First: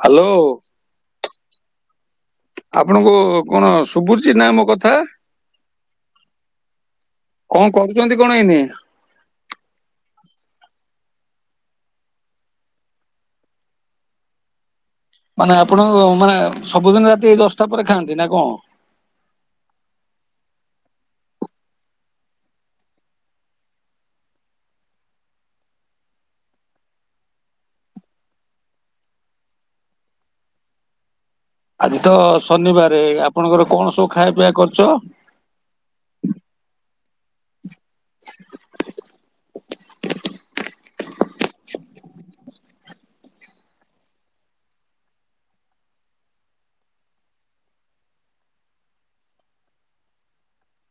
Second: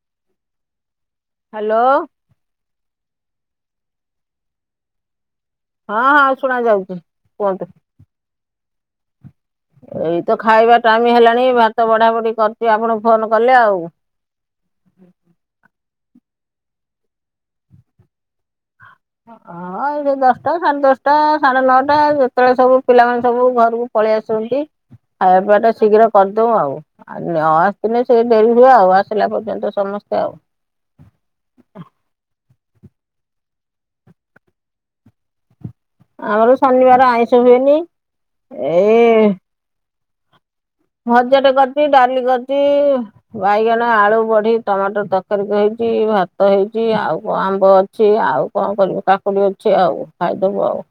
Hello. Hello. ଆପଣଙ୍କୁ କଣ ସୁଭୁଚି ନା ମୋ କଥା? ହଁ ହଁ ଶୁଣା ଯାଉଛି କୁହନ୍ତୁ କଣ କରୁଛନ୍ତି କଣ ଏଇନି? ଏଇତ ଖାଇବା ଟାଇମ ହେଲାଣି ଭାତ ବଢା ବଢି କରୁଛି ଆପଣ ଫୋନ କଲେ ଆଉ। ମାନେ ଆପଣଙ୍କ ମାନେ ସବୁଦିନ ରାତି ଏଇ ଦଶଟା ପରେ ଖାଆନ୍ତି ନା କଣ? ହଁ ଏଇଠି ଦଶଟା ସାଢେ ଦଶଟା ସାଢେ ନଅଟା ଯେତେବେଳେ ସବୁ ପିଲାମାନେ ସବୁ ଘରକୁ ପଳେଇ ଆସୁଛନ୍ତି। ଖାଇବା ପିଇବା ଟା ଶୀଘ୍ର କରିଦଉ ଆଉ, ନ ଆସିଥିଲେ ସେ ଡେରି ହୁଏ ଆଉ ଆସିଲା ପର୍ଯ୍ୟନ୍ତ ସମସ୍ତେ ଆଉ [inaudible] ଆଜି ତ ଶନିବାର ଆପଣଙ୍କର କଣ ସବୁ ଖାଇବା ପିଇଆ କରୁଛ? ଆମର ଶନିବାର ଆଇଁଷ ହୁଏନି, ଏଇ [inaudible] ଭଜାଟେ କରିଛି, ଡାଲି କରିଛି, ବାଇଗଣ, ଆଳୁ, ବଢି, ଟମାଟର ତରକାରୀ ହେ ଭାତ ହେଇଛି ଆଉ କଣ ଆମ୍ବ ଅଛି ଆଉ କଣ କରିବୁ କାକୁଡି ଅଛି ଆଉ ଖାଇଦବୁ ଆଉ।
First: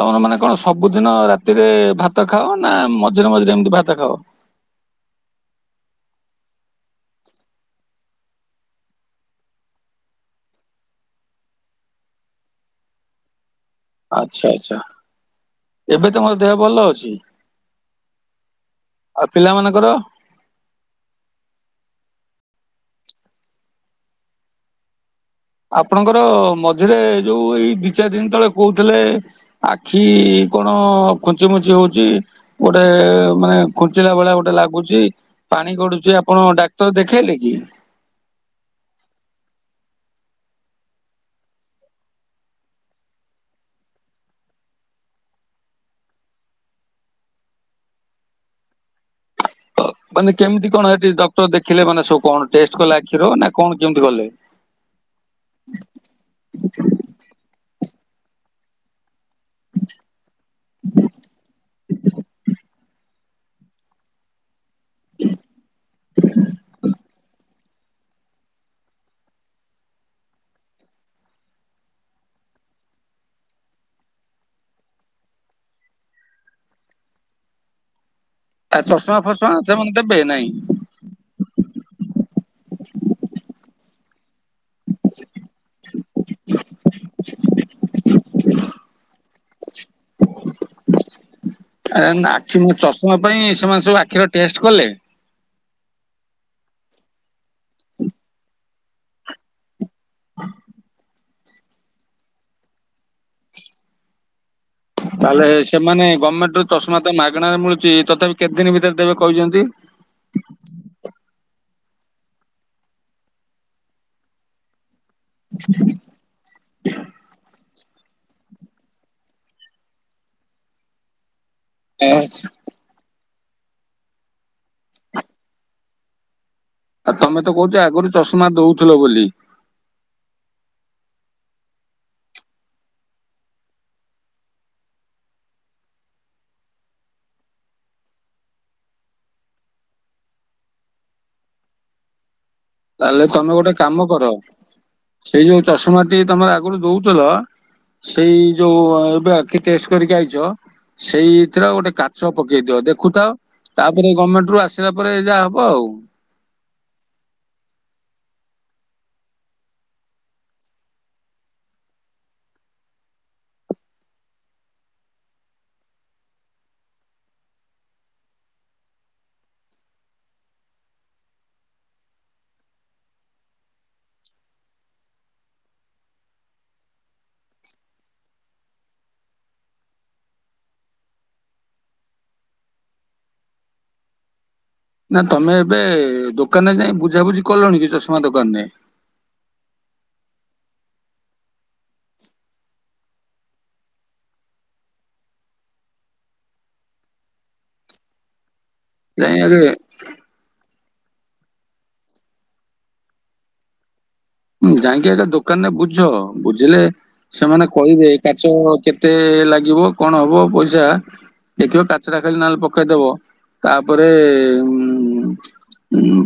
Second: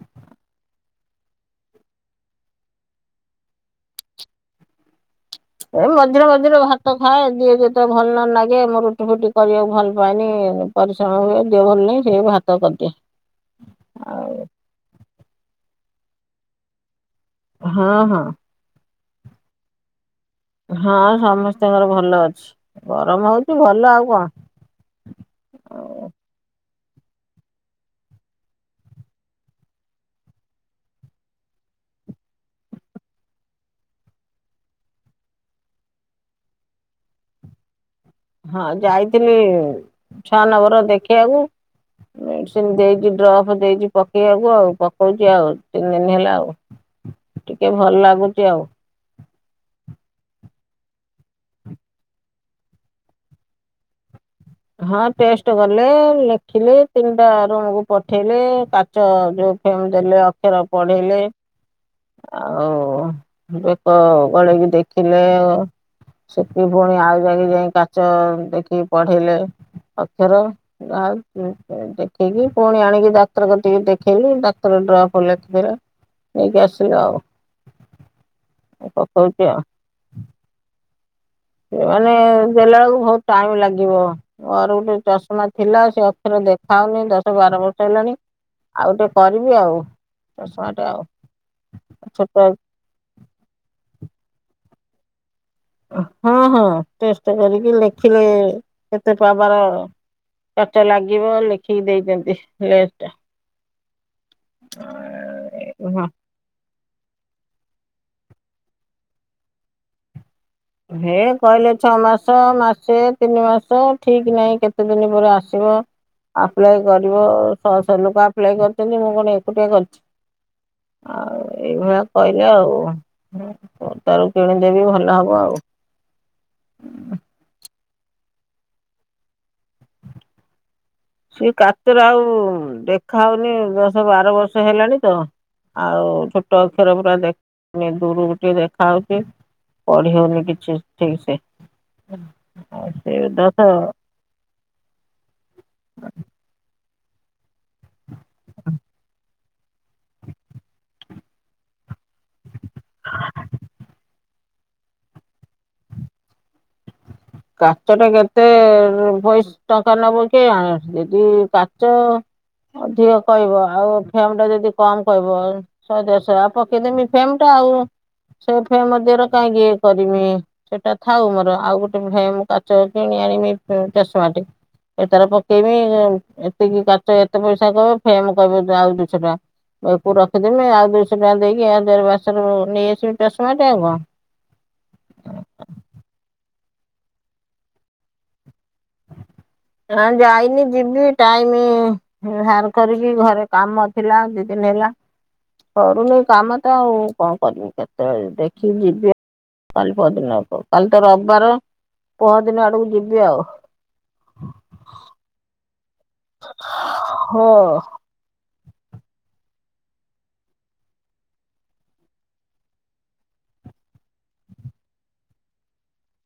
ତମର ମାନେ କଣ ସବୁଦିନ ରାତିରେ ଭାତ ଖାଅ ନା ମଝିରେ ମଝିରେ ଏମିତି ଭାତ ଖାଅ? ଏ ମଝିରେ ମଝିରେ ଭାତ ଖାଏ, ଦିହ ଯେତେବେଳେ ଭଲ ନ ଲାଗେ ମୁଁ ରୁଟି ଫୁଟି କରିବାକୁ ଭଲ ପାଏନି। ପରିଶ୍ରମ ହୁଏ ଦିହ ଭଲ ନାହିଁ ସେଏ ଭାତ କରିଦିଏ। ଆଉ ଆଚ୍ଛା ଆଚ୍ଛା ଏବେ ତମର ଦେହ ଭଲ ଅଛି? ହଁ ହଁ। ଆଉ ପିଲା ମାନଙ୍କର? ହଁ ସମସ୍ତଙ୍କର ଭଲ ଅଛି, ଗରମ ହଉଛି ଭଲ ଆଉ କଣ? ଏ ସେରେ ଯୋଉ ଏଇ ଦି ଚାରି ଦିନ ତଳେ କହୁଥିଲେ ଆଖି କଣ ଖୁଞ୍ଚି ମୁଞ୍ଚି ହ ଗୋଟେ ମାନେ ଖୁଞ୍ଚିଲା ଭଳିଆ ଗୋଟେ ଲାଗୁଛି, ପାଣି ଗଡୁଛି ଆପଣ ଡ଼ା ଡ଼ାକ୍ତର ଦେଖେଇଲେ କି? ହଁ ଯାଇଥିଲି ଛଅ ନବର ଦେଖିବାକୁ। ମେଡିସିନ ଦେଇଛି, ଡ୍ରପ ଦେଇଛି, ପକେଇବାକୁ ଆଉ ପକଉଛି ଆଉ ତିନି ଦିନ ହେଲା ଆଉ। ଟିକେ ଭଲ ଲାଗୁଚି ଆଉ। ମାନେ କେମିତି କଣ ସେଠି ଡକ୍ଟର ଦେଖିଲେ ମାନେ ସ କଣ ଟେଷ୍ଟ କଲେ ଆଖିର ନା କଣ କେମିତି କଲେ? ହଁ ଟେଷ୍ଟ କଲେ ଲେଖିଲେ, ତିନିଟା ରୁମକୁ ପଠେଇଲେ, କାଚ ଯଉ ଫେମ ଦେଲେ ଅକ୍ଷର ପଢେଇଲେ, ଆଉ ବେକ ଗଳେଇକି ଦେଖିଲେ ସେଠି ପୁଣି ଆଉ ଥରେ ଯାଇ କାଚ ଦେଖି ପଢେ଼ଇଲେ। ଅକ୍ଷର ଆ ଦେଖେଇକି ପୁଣି ଆଣିକି ଡାକ୍ତର କ ଟିକେ ଦେଖେଇଲିି, ଡ଼ା ସାତ ଡ୍ରପ ଲେଖିଦେଲେ, ନେଇକି ଆସିଲି ଆଉ। ଆ ଚଷମା ପକଉଛି ଆଉ। ଫଷମା ସେମାନେ ଦେବେ ନାହିଁ? ମାନେ ଦେଲା ବେଳକୁ ବହୁତ ଟାଇମ ଲାଗିବ। ମୋର ଗୋଟେ ଚଷମା ଥିଲା, ସେ ଅକ୍ଷର ଦେଖା ହଉନି ଦଶ ବାର ବର୍ଷ ହେଲାଣି ଆଉ ଗୋଟେ କ [unintelligible] ଆଉ [unintelligible] ଆଉ। ଛୋଟ ଆଖି ମୋ ଚଷମା ପାଇଁ ସେମାନେ ସବୁ ଆଖିର ଟେଷ୍ଟ କଲେ। ହଁ ହଁ ଟେଷ୍ଟ କରିକି ଲେଖିଲେ କେତେ ପାୱାର? କାଚ ଲାଗିବ ଲେଖିକି ଦେଇଛନ୍ତି ଲେନ୍ସ୍ ଟା। ତାହେଲେ ସେମାନେ ହଁ ଗମେଣ୍ଟ ରୁ ଚଷମା ମାଗଣାରେ ମିଳୁଚି ତଥାପି କେତେ ଦିନ ଭିତରେ ଦେବେ କହୁଛନ୍ତି? ହେ କହିଲେ ଛଅ ମାସ ମାସେ ତିନି ମାସ ଠିକ ନାହିଁ କେ କେତେ ଦିନ ପରେ ଆସିବ ଆପ୍ଲାଏ କରିବ। ଶହ ଶହ ଲୋକ ଆପ୍ଲାଏ କରିଛନ୍ତି ମୁଁ କଣ ଏକୁଟିଆ କରିଛି। ଆଉ ଏଇଭଳିଆ କହିଲେ ଆଉ। ପଦାରୁ କିଣିଦେବି ଭଲ ହବ ଆଉ। ଆଉ ତମେ ତ କହୁଛ ଆଗରୁ ଚଷମା ଦଉଥିଲ ବୋଲି। ସେ କାତରେ ଆଉ ଦେଖା ହଉନି ଦଶ ବାର ବର୍ଷ ହେଲାଣି ତ ଆଉ ଛୋଟ ଅକ୍ଷର ପୁରା ଦେ ଦୂରକୁ ଟିକେ ଦେଖା ହଉଛି। ପଢି଼ ହଉନି କିଛି ଠିକ ସେ। ଆଉ ସେ ତାହେଲେ ତମେ ଦଶ ଗୋଟେ କାମ କର ସେଇ ଯୋଉ ଚଷମା ଟି ତମେ ଆଗରୁ ଦଉଥିଲ ସେଇ ଯୋଉ ଏବେ ଆଖି ଟେଷ୍ଟ କରିକି ଆଇଚ ସେଇଥିର ଗୋଟେ କା ଚ ପକେଇ ଦି, ଦେଖୁଥାଉ ତାପରେ ଗମେଣ୍ଟରୁୁ ଆସିଲା ପରେ ଯାହା ହବ ଆଉ। କାଚ ଟା କେତେ ପଇସ୍ ଟଙ୍କା ନବ କେଜାଣି ଯଦି କାଚ ଅଧିକ କହିବ ଆଉ ଫେମ ଟା ଯଦି କମ୍ କହିବ ଶହେ ଦେଶହ ପକେଇଦେମି ଫେମ ଟା। ଆଉ ସେ ଫେମ୍ ମଧ୍ୟରେ କାହିଁକି ଇ କରିମି ସେଟା ଥାଉ ମୋର ଆଉ ଗୋଟେ କାଚ କିଣି ଆଣିବି ଚଷମାଟି। ଏ ତାର ପକେଇବି ଏତିକି କାଚ ଏତେ ପଇସା କହିବ ଫେମ କହିବ ଆଉ ଦୁଇଶ ଟଙ୍କା। ଏକୁ ରଖିଦେମି ଆଉ ଦୁଇଶହ ଟଙ୍କା ଦେଇକି ଆଉ [unintelligible] ନେଇଆସିବି ଚଷମା ଟି ଆଉ କଣ। ନା ତମେ ଏବେ ଦୋକାନରେ ଯାଇ ବୁଝାବୁଝି କଲଣି କି ଚଷମା ଦୋକାନରେ। ନା ଯାଇନି ଯିବି ଟାଇମ ବାହାର କରିବି ଘରେ କାମ ଥିଲା ଦି ଦିନି ହେଲା ସରୁନି କାମ ତ ଆଉ କଣ କରମି କେତେବେଳେ ଦେ ଯିବି ଯାଇ ଆଗେ କାଲି ପରଦିନ ଆଡ଼କୁ। କାଲି ତ ରବିବାର ପହର ଦିନ ଆଡକୁ ଯିବି ଆଉ। ଜାଇକି ଆଗ ଦୋକାନରେ ବୁ ବୁଝ ବୁଝିଲେ ସେମାନେ ହଁ। କହିବେ କାଚ କେତେ ଲାଗି ଗିବ କଣ ହବ ପଇସା ଦେଖିବ କାଚଟା ଖାଲି ନହେଲେ ପକେଇଦବ। ତାପରେ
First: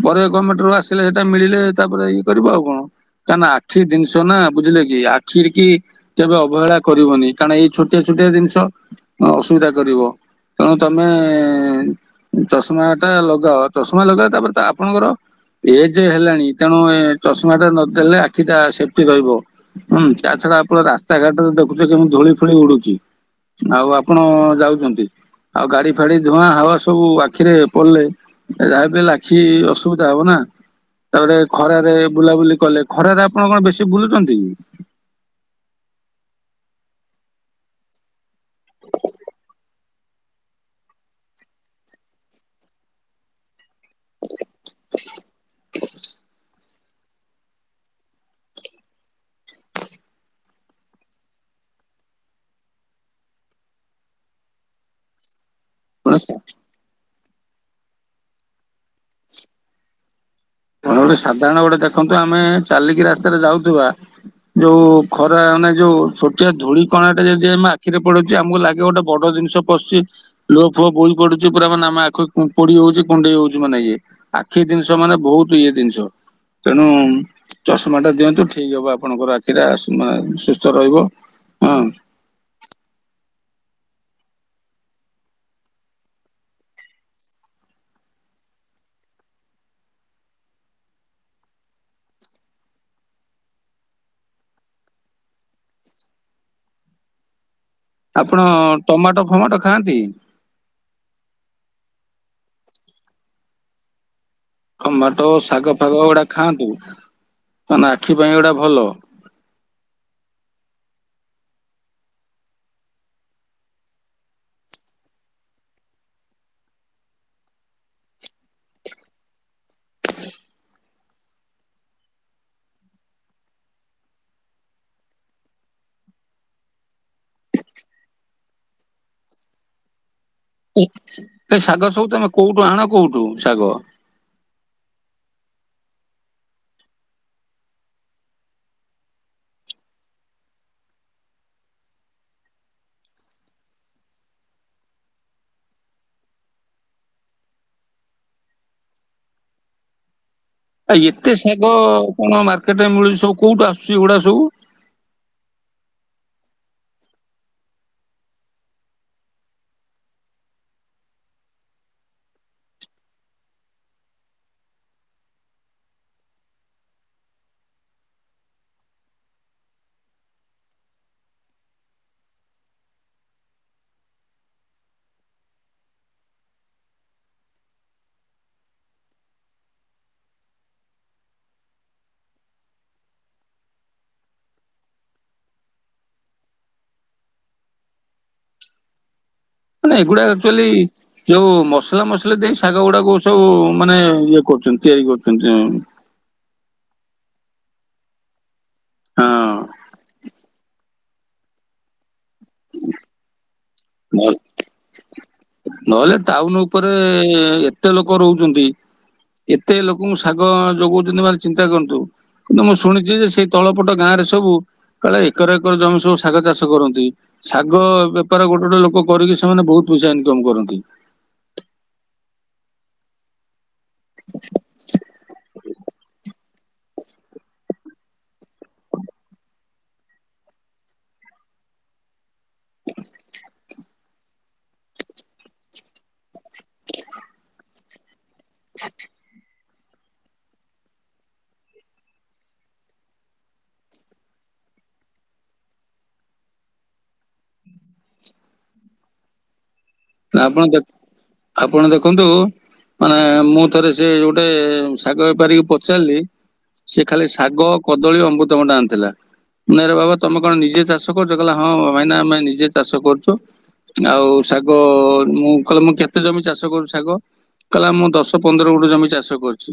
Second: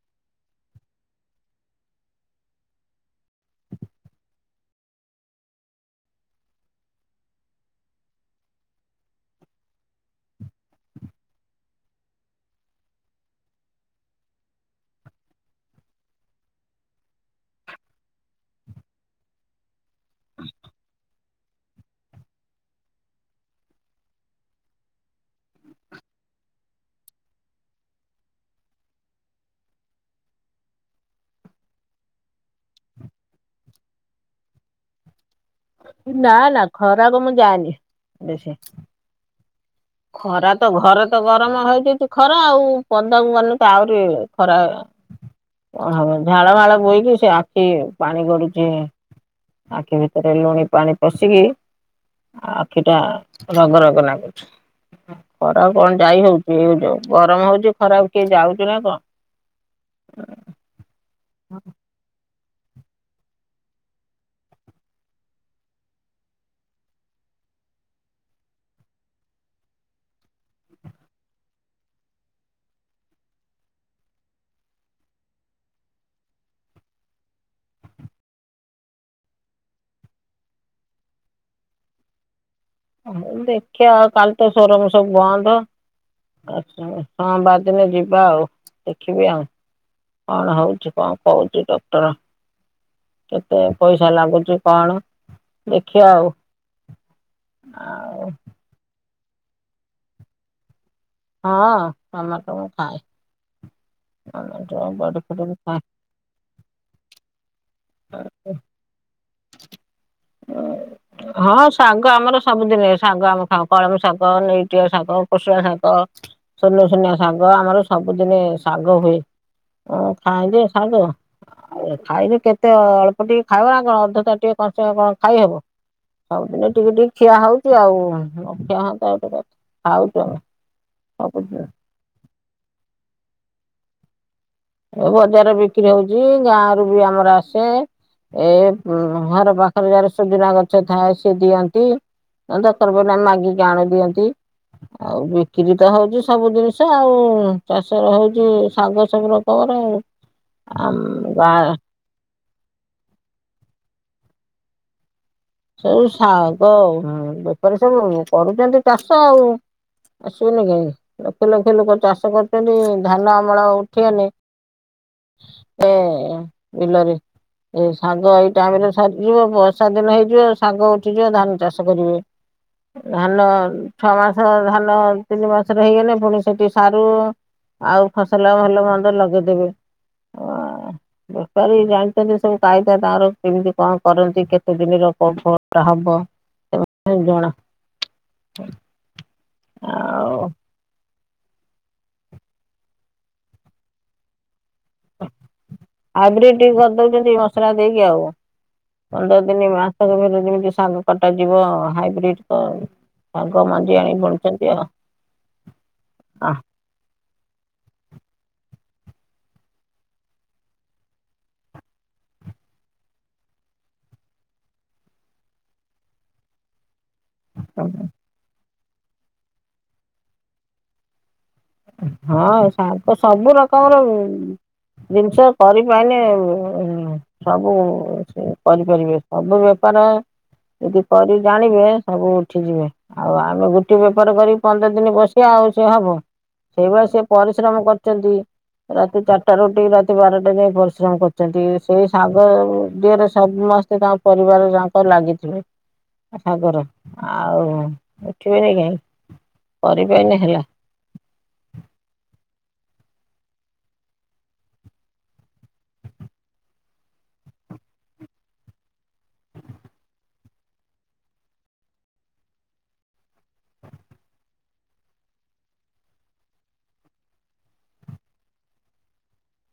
ପରେ ଗମେଣ୍ଟରୁ ଆସିଲେ ସେଇଟା ମିଳିଲେ ତାପରେ ଇଏ କରିବ ଆଉ କଣ। କାନା ଆଖି ଜିନିଷ ନା ବୁଝିଲେ କି ଆଖି କି କେବେ ଅବହେଳା କରିବନି କାରଣ ଏଇ ଛୋଟ ଛୋଟିଆ ଛୋଟିଆ ଜିନିଷ ଅସୁବିଧା କରିବ। ତେଣୁ ତମେ ଚଷମା ଟା ଲଗାଅ। ଚଷମା ଲଗା ତାପରେ ତ ଆପଣଙ୍କର ଏଜ ହେଲାଣି ତେଣୁ ଏ ଚଷମା ଟା ନ ଦେଲେ ଆଖିଟା ସେଫ୍ଟି ରହିବ। ହୁଁ ତା ଛଡା ଆପଣ ରାସ୍ତାଘାଟରେ ଦେଖୁଛ କି କେମିତି ଧୂଳି ଫୁଳି ଉଡୁଛି। ଆଉ ଆପଣ ଯାଉଛନ୍ତି। ଆଉ ଗାଡି ଫାଡି ଧୂଆଁ ହାୱା ସବୁ ଆଖିରେ ପଡିଲେ ଯାହା ହେଲେ ଆଖି ଅସୁବିଧା ହବ ନା। ତାପରେ ଖରାରେ ବୁଲାବୁଲି କଲେ ଖରାରେ ଆପଣ କଣ ବେଶୀ ବୁଲୁଛନ୍ତି? ନା ନା ଖରାକୁ ମୁଁ ଯାଏନି ବେଶି। ଖରା ତ ଘରେ ତ ଗରମ ହେଇଯାଉଛି ଖରା ଆଉ ପଦାକୁ ଗଲେ ତ ଆହୁରି ଖରା [inaudible] କଣ ହବ ଝାଳ ଫାଳ ବୋହିକି ସେ ଆଖି ପାଣି ଗଡୁଛି ଆଖି ଭିତରେ ଲୁଣି ପାଣି ପଶିକି ଆଖିଟା ରଗ ରଗ ଲାଗୁଛି। ଖରା କୁ କଣ ଯାଇ ହଉଛି ଏ ଯୋଉ ଗରମ ହଉଛି, ଖରାକୁ କିଏ ଯାଉଛୁ ନା, କଣ? ତମେ ଗୋଟେ ସାଧାରଣ, ଗୋଟେ ଦେଖନ୍ତୁ ଆମେ ଚାଲିକି ରାସ୍ତାରେ, ଯାଉଥୁବା ଯୋଉ ଖରା ମାନେ, ଯୋଉ ଛୋଟିଆ ଧୂଳି କଣାଟେ, ଯଦି ଆମେ ଆଖିରେ ପଡୁଛି, ଆମକୁ ଲାଗେ ଗୋଟେ ବଡ ଜିନିଷ ପଶି, ଲୁହ ଫୁଅ ବୋହି ପଡୁଛି, ପୁରା ମାନେ ଆମ ଆଖି ପୋଡି ହଉଛି, କୁଣ୍ଡେଇ ହଉଛି, ମାନେ ଇଏ ଆଖି ଜିନିଷ ମାନେ, ବହୁତ ଇଏ ଜିନିଷ। ତେଣୁ ଚଷମା ଟା ଦିଅନ୍ତୁ ଠିକ ହବ, ଆପଣଙ୍କର ଆଖିଟା ମାନେ, ସୁସ୍ଥ ରହିବ। ହଁ। ଦେଖିବା ଆଉ, କାଲି ତ ସୋରୁମ ସବୁ ବନ୍ଦ। ଆ ସୋମବାର ଦିନ ଯିବା ଆଉ, ଦେଖିବି ଆଉ। କଣ ହଉଛି? କଣ କହୁଛି ଡକ୍ଟର? କେତେ ପଇସା ଲାଗୁଛି, କଣ ଦେଖିବା ଆଉ। ଆପଣ ଟମାଟୋ, ଫମାଟୋ ଖାଆନ୍ତି? ହଁ ଟମାଟ, ମୁଁ ଖାଏ। ଟମାଟୋ ବଡି ଟମାଟୋ, ଫଡି ମୁଁ ଶାଗ, ଖାଏ। ଫାଗ ଗୁଡା ଖାଆନ୍ତୁ। କଣ ନା, ଆଖି ପାଇଁ ଏଗୁଡା ଭଲ। [inaudible] ହଁ ଶାଗ ଆମର ସବୁଦିନେ। ଶାଗ ଆମେ ଖାଉ, କଳମ ଶାଗ, ନେଉଟିଆ ଶାଗ, କୋଷଳା ଶାଗ, ସୁନୁ ସୁନିଆ ଶାଗ, ଆମର ସବୁଦିନେ ଶାଗ ହୁଏ। ମୁଁ ଖାଇ ଯେ ଶାଗ, ଖାଇଲେ କେତେ ଅଳ୍ପ ଟିକେ ଖାଇବ ଆଉ କଣ। ତାଟିଏ କଂସେ କଣ ଖାଇହବ। ସବୁଦିନେ ଟିକେ, ଟିକେ ଖିଆ ହଉଚି ଆଉ। ନଖିଆ ହୁଅନ୍ତା ଆଉ ଟିକେ ଖାଉଛୁ ଆମେ। ଏ, ସବୁଦିନ ଏ ଶାଗ ସବୁ ତମେ କୋଉଠୁ, ଆଣ କୋଉଠୁ ଶାଗ? ଏ ବଜାରରେ ବିକ୍ରି ହଉଛି। ଗାଁରୁ ବି ଆମର ଆସେ। ଏ ଘର ପାଖରେ, ଯାର ସୁବିଧା ଗଛ ଥାଏ ସିଏ ଦିଅନ୍ତି। ଦର୍କାର ପାଇଲେ ଆମେ ମାଗିକି, ଆଣି ଦିଅନ୍ତି। ଆଉ, ବିକ୍ରି ତ ହଉଛି, ସବୁ ଜିନିଷ ଆଉ। ଚାଷ ର ହଉଛି, ଶାଗ ସବୁ ର ହର। ଆ ଏତେ ଶାଗ କଣ ମାର୍କେଟ ରେ ମିଳୁଛି? ସବୁ କୋଉଠୁ ଆସୁଛି ଗୁଡା ସବୁ? ସବୁ ଶାଗ ବେପାରୀ, ସବୁ କରୁଛନ୍ତି ଚାଷ ଆଉ। ଆସିବନି କାହିଁକି ଲକ୍ଷ, ଲକ୍ଷ ଲୋକ ଚାଷ କରୁଛନ୍ତି। ଧାନ ଅମଳ ଉଠିଗଲେ। ଏ ବିଲରେ। ଏଇ ସାଙ୍ଗ ଏଇ ଟାଇମ, ରେ ସରିଯିବ। ବର୍ଷା ଦିନ ହେଇ ଶାଗ ଉଠିଯିବ ଧାନ ଚାଷ କରିବେ। ଧାନ ଛଅ ମାସ, ଧାନ ତିନି ମାସରେ ହେଇଗଲେ, ପୁଣି ସେଠି ସାରୁ ଆଉ ଫସଲ ଭଲ ମନ୍ଦ ଲଗେଇଦେବେ। ଓ, ବେପାରୀ ଜାଣିଛନ୍ତି ସବୁ କାଇଦା ତାଙ୍କର କେମିତି କଣ, କରନ୍ତି କେତେ ଦିନ ରଖ କୋଉ ବ ଟା ହବ। ସେ ଜଣା। ମାନେ ଏଗୁଡା ଆଉ ଆକ୍ଚୁଆଲି ଯୋଉ ମସଲା, ମସଲି ଦେଇ, ଶାଗ ଗୁଡାକ ସବୁ ମାନେ, ଇଏ କରୁଛନ୍ତି। ତିଆରି କରୁଛନ୍ତି। ହଁ। ସେମିତି ମସଲା ଦେଇକି ଆଉ। ପନ୍ଦର ଦିନ ହଁ ମାସ କ, ପରେ ଯେମତି ଶାଗ କଟାଯିବ। ହାଇବ୍ରିଡ ତ, ହଁ। ନହେ, ନହେଲେ ଟାଉନ ଆଉ। ଉପରେ, ଏତେ ଲୋକ ରହୁଛନ୍ତି। ଏତେ ଲୋକଙ୍କୁ ଶାଗ ଯଗଉଛନ୍ତି, ମ ଚିନ୍ତା କରନ୍ତୁ। କିନ୍ତୁ ମୁଁ ଶୁଣିଛି ଯେ, ସେଇ ତଳପଟ ଗାଁରେ ସବୁ, କାଳେ ଏକର, ଏକର ଜମି ସବୁ ଶାଗ ଚାଷ କରନ୍ତି। ଶାଗ ବେପାର ଗୋଟେ, ଗୋଟେ ଲୋକ କରିକି, ସେମାନେ ବହୁତ ପଇସା ଇନକମ କରନ୍ତି। ହଁ, ଶାଗ ସବୁ ର କମର, ଜିନିଷ କରିପାରିଲେ ହୁଁ ସବୁ ସେ କରିପାରିବେ, ସବୁ ବେପାର ଜଦୀ କରି ଜାଣିବେ, ସବୁ ହୁଁ ଆଉ ଆମେ ଗୋଟେ ବେପାର କରି ପନ୍ଦର ଦିନ ବସିବା ଆଉ ସେ ହବ। ସେଇଭଳିଆ ସେି ପରିଶ୍ରମ କରିୁଛନ୍ତି ରାତି ଚାରିଟାରୁ ଉ ଠୀ ରାତି ବାରଟା ଯାଇ ପରିଶ୍ରମ କରୁଛନ୍ତି ସେଇ ଶାଗ ଦିହରେ ସବୁ ମାସ ତାଙ୍କ ପରିବାର ତାଙ୍କ ଲାଗିଥିଲେ ସାଗର ଆଉ ଉଠିବେନି କାହିଁ କରିବେନି ଆପଣ ହେଲା। ଦେ ଆପଣ ଦେଖନ୍ତୁ। ମାନେ ମୁଁ ଥରେ ସେ ଗୋଟେ ଶାଗ ବେପାରିକି ପଚାରିଲି। ସେ ଖାଲି ଶାଗ କଦଳୀ ଅମୃତଭଣ୍ଡା ଆଣିଥିଲା। ନାଇରେ ବାବା ତମେ କଣ ନିଜେ ଚାଷ କରୁଛ କହିଲ ହଁ ଭାଇନା ଆମେ ନିଜେ ଚାଷ କରୁଛୁ। ଆଉ ଶାଗ ମୁଁ କହିଲ ମୁଁ କେତେ ଜମି ଚାଷ କରୁଚି ଶାଗ କହିଲା ମୁଁ ଦଶ ପନ୍ଦର ଗୁଣ୍ଠୁୁ ଜମି ଚାଷ କରୁଚି।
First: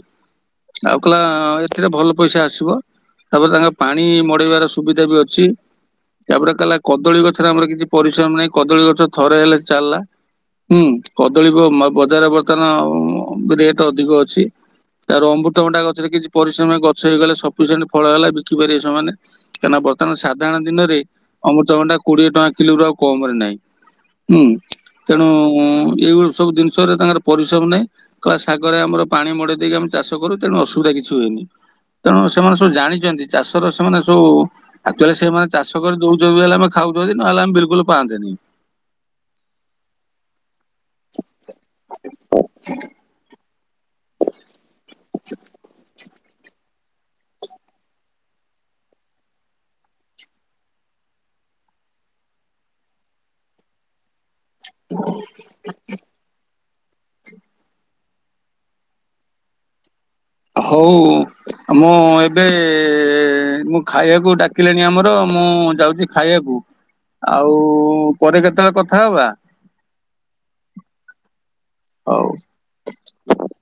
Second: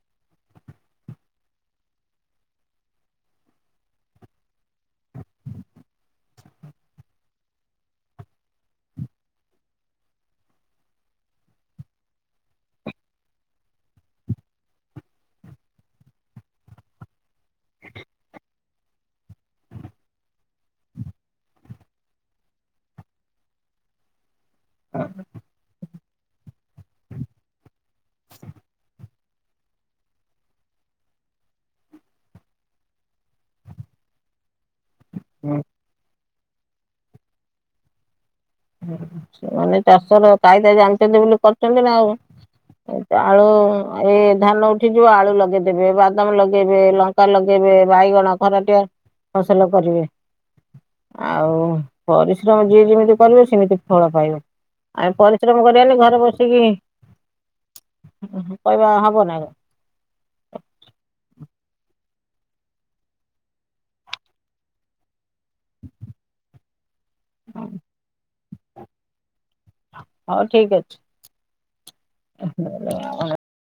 ଆଉ କହିଲା ଏଥିରେ ଭଲ ପଇସା ଆସିବ। ତାପରେ ତାଙ୍କର ପାଣି ମଡେଇବାର ସୁବିଧା ବି ଅଛି। ତାପରେ କହିଲା କଦଳୀ ଗଛରେ ଆମର କିଛି ପରିଶ୍ରମ ନାହିଁ କଦଳୀ ଗଛ ଥରେ ହେଲେ ଚାଲିଲା। ହୁଁ କଦଳୀ ବଜାରରେ ବର୍ତ୍ତମାନ ରେଟ ଅଧିକ ଅଛି। ତାର ଅମୃତଭଣ୍ଡା ଗଛରେ କିଛି ପରିଶ୍ରମ ଗଛ ହେଇଗଲେ ସଫିସିଏଣ୍ଟ ଫଳ ହେଲା ବିକି ପାରିବେ ସେମାନେ କାହିଁକି ନା ବର୍ତ୍ତମାନ ସାଧାରଣ ଦିନରେ ଅମୃତଭଣ୍ଡା କୋଡିଏ ଟଙ୍କା କିଲୋରୁ ଆଉ କମ ରେ ନାହିଁ। ହୁଁ ତେଣୁ ଉଁ ଏଇଳି ସବୁ ଜିନିଷ ତାର ପରିଶ୍ରମ ନାହିଁ କ ଶାଗରେ ଆମର ପାଣି ମଡେଇ ଦେଇକି ଆମେ ଚାଷ କରୁ ତେଣୁ ଅସୁବିଧା କି କିଛି ହୁଏନି। ତେଣୁ ସେମାନେ ସବୁ ଜାଣିଛନ୍ତି ଚାଷର ସେମାନେ ସବୁ ଆକ୍ଚୁଆଲି ସେମାନେ ଚାଷ କରି ଦୋଉଛନ୍ତି ହେଲେ ଆମେ ଖାଉଛନ୍ତି ନହେଲେ ଆମେ ବିଲକୁଲ ପାଆନ୍ତେନି। [inaudible] ମାନେ ଚାଷ ର କାଇଦା ଜାଣିଛନ୍ତି ବୋଲି କରିଛନ୍ତି ନା ଆଉ ଆଳୁ ଏ ଧାନ ଉଠିଯିବ ଆଳୁ ଲଗେଇଦେବେ ବା ଦାମ ଲଗେଇବେ ଲଙ୍କା ଲଗେଇବେ ବାଇଗଣ ଖରା ଟେ ଫସଲ କରିବେ। ଆଉ ପରିଶ୍ରମ ଯିଏ ଯେମିତି କରିବ ସେମିତି ଫଳ ପାଇବୁ ଆଉ ପରିଶ୍ରମ କରିବାନି ଘରେ ବସିକି [inaudible] ହୁଁ କହିବା ହବନା ଆଉ ହୋଉ ମୁଁ ଏବେ ମୁଁ ଖାଇବାକୁ ଡାକିଲେଣି ଆମର ମୁଁ ଯାଉଛି ଖାଇବାକୁ ଆଉ ପରେ କେତେବେଳେ କଥା ହବା। ହୋଉ ଠିକ ଅଛି। ହଉ [unintelligible]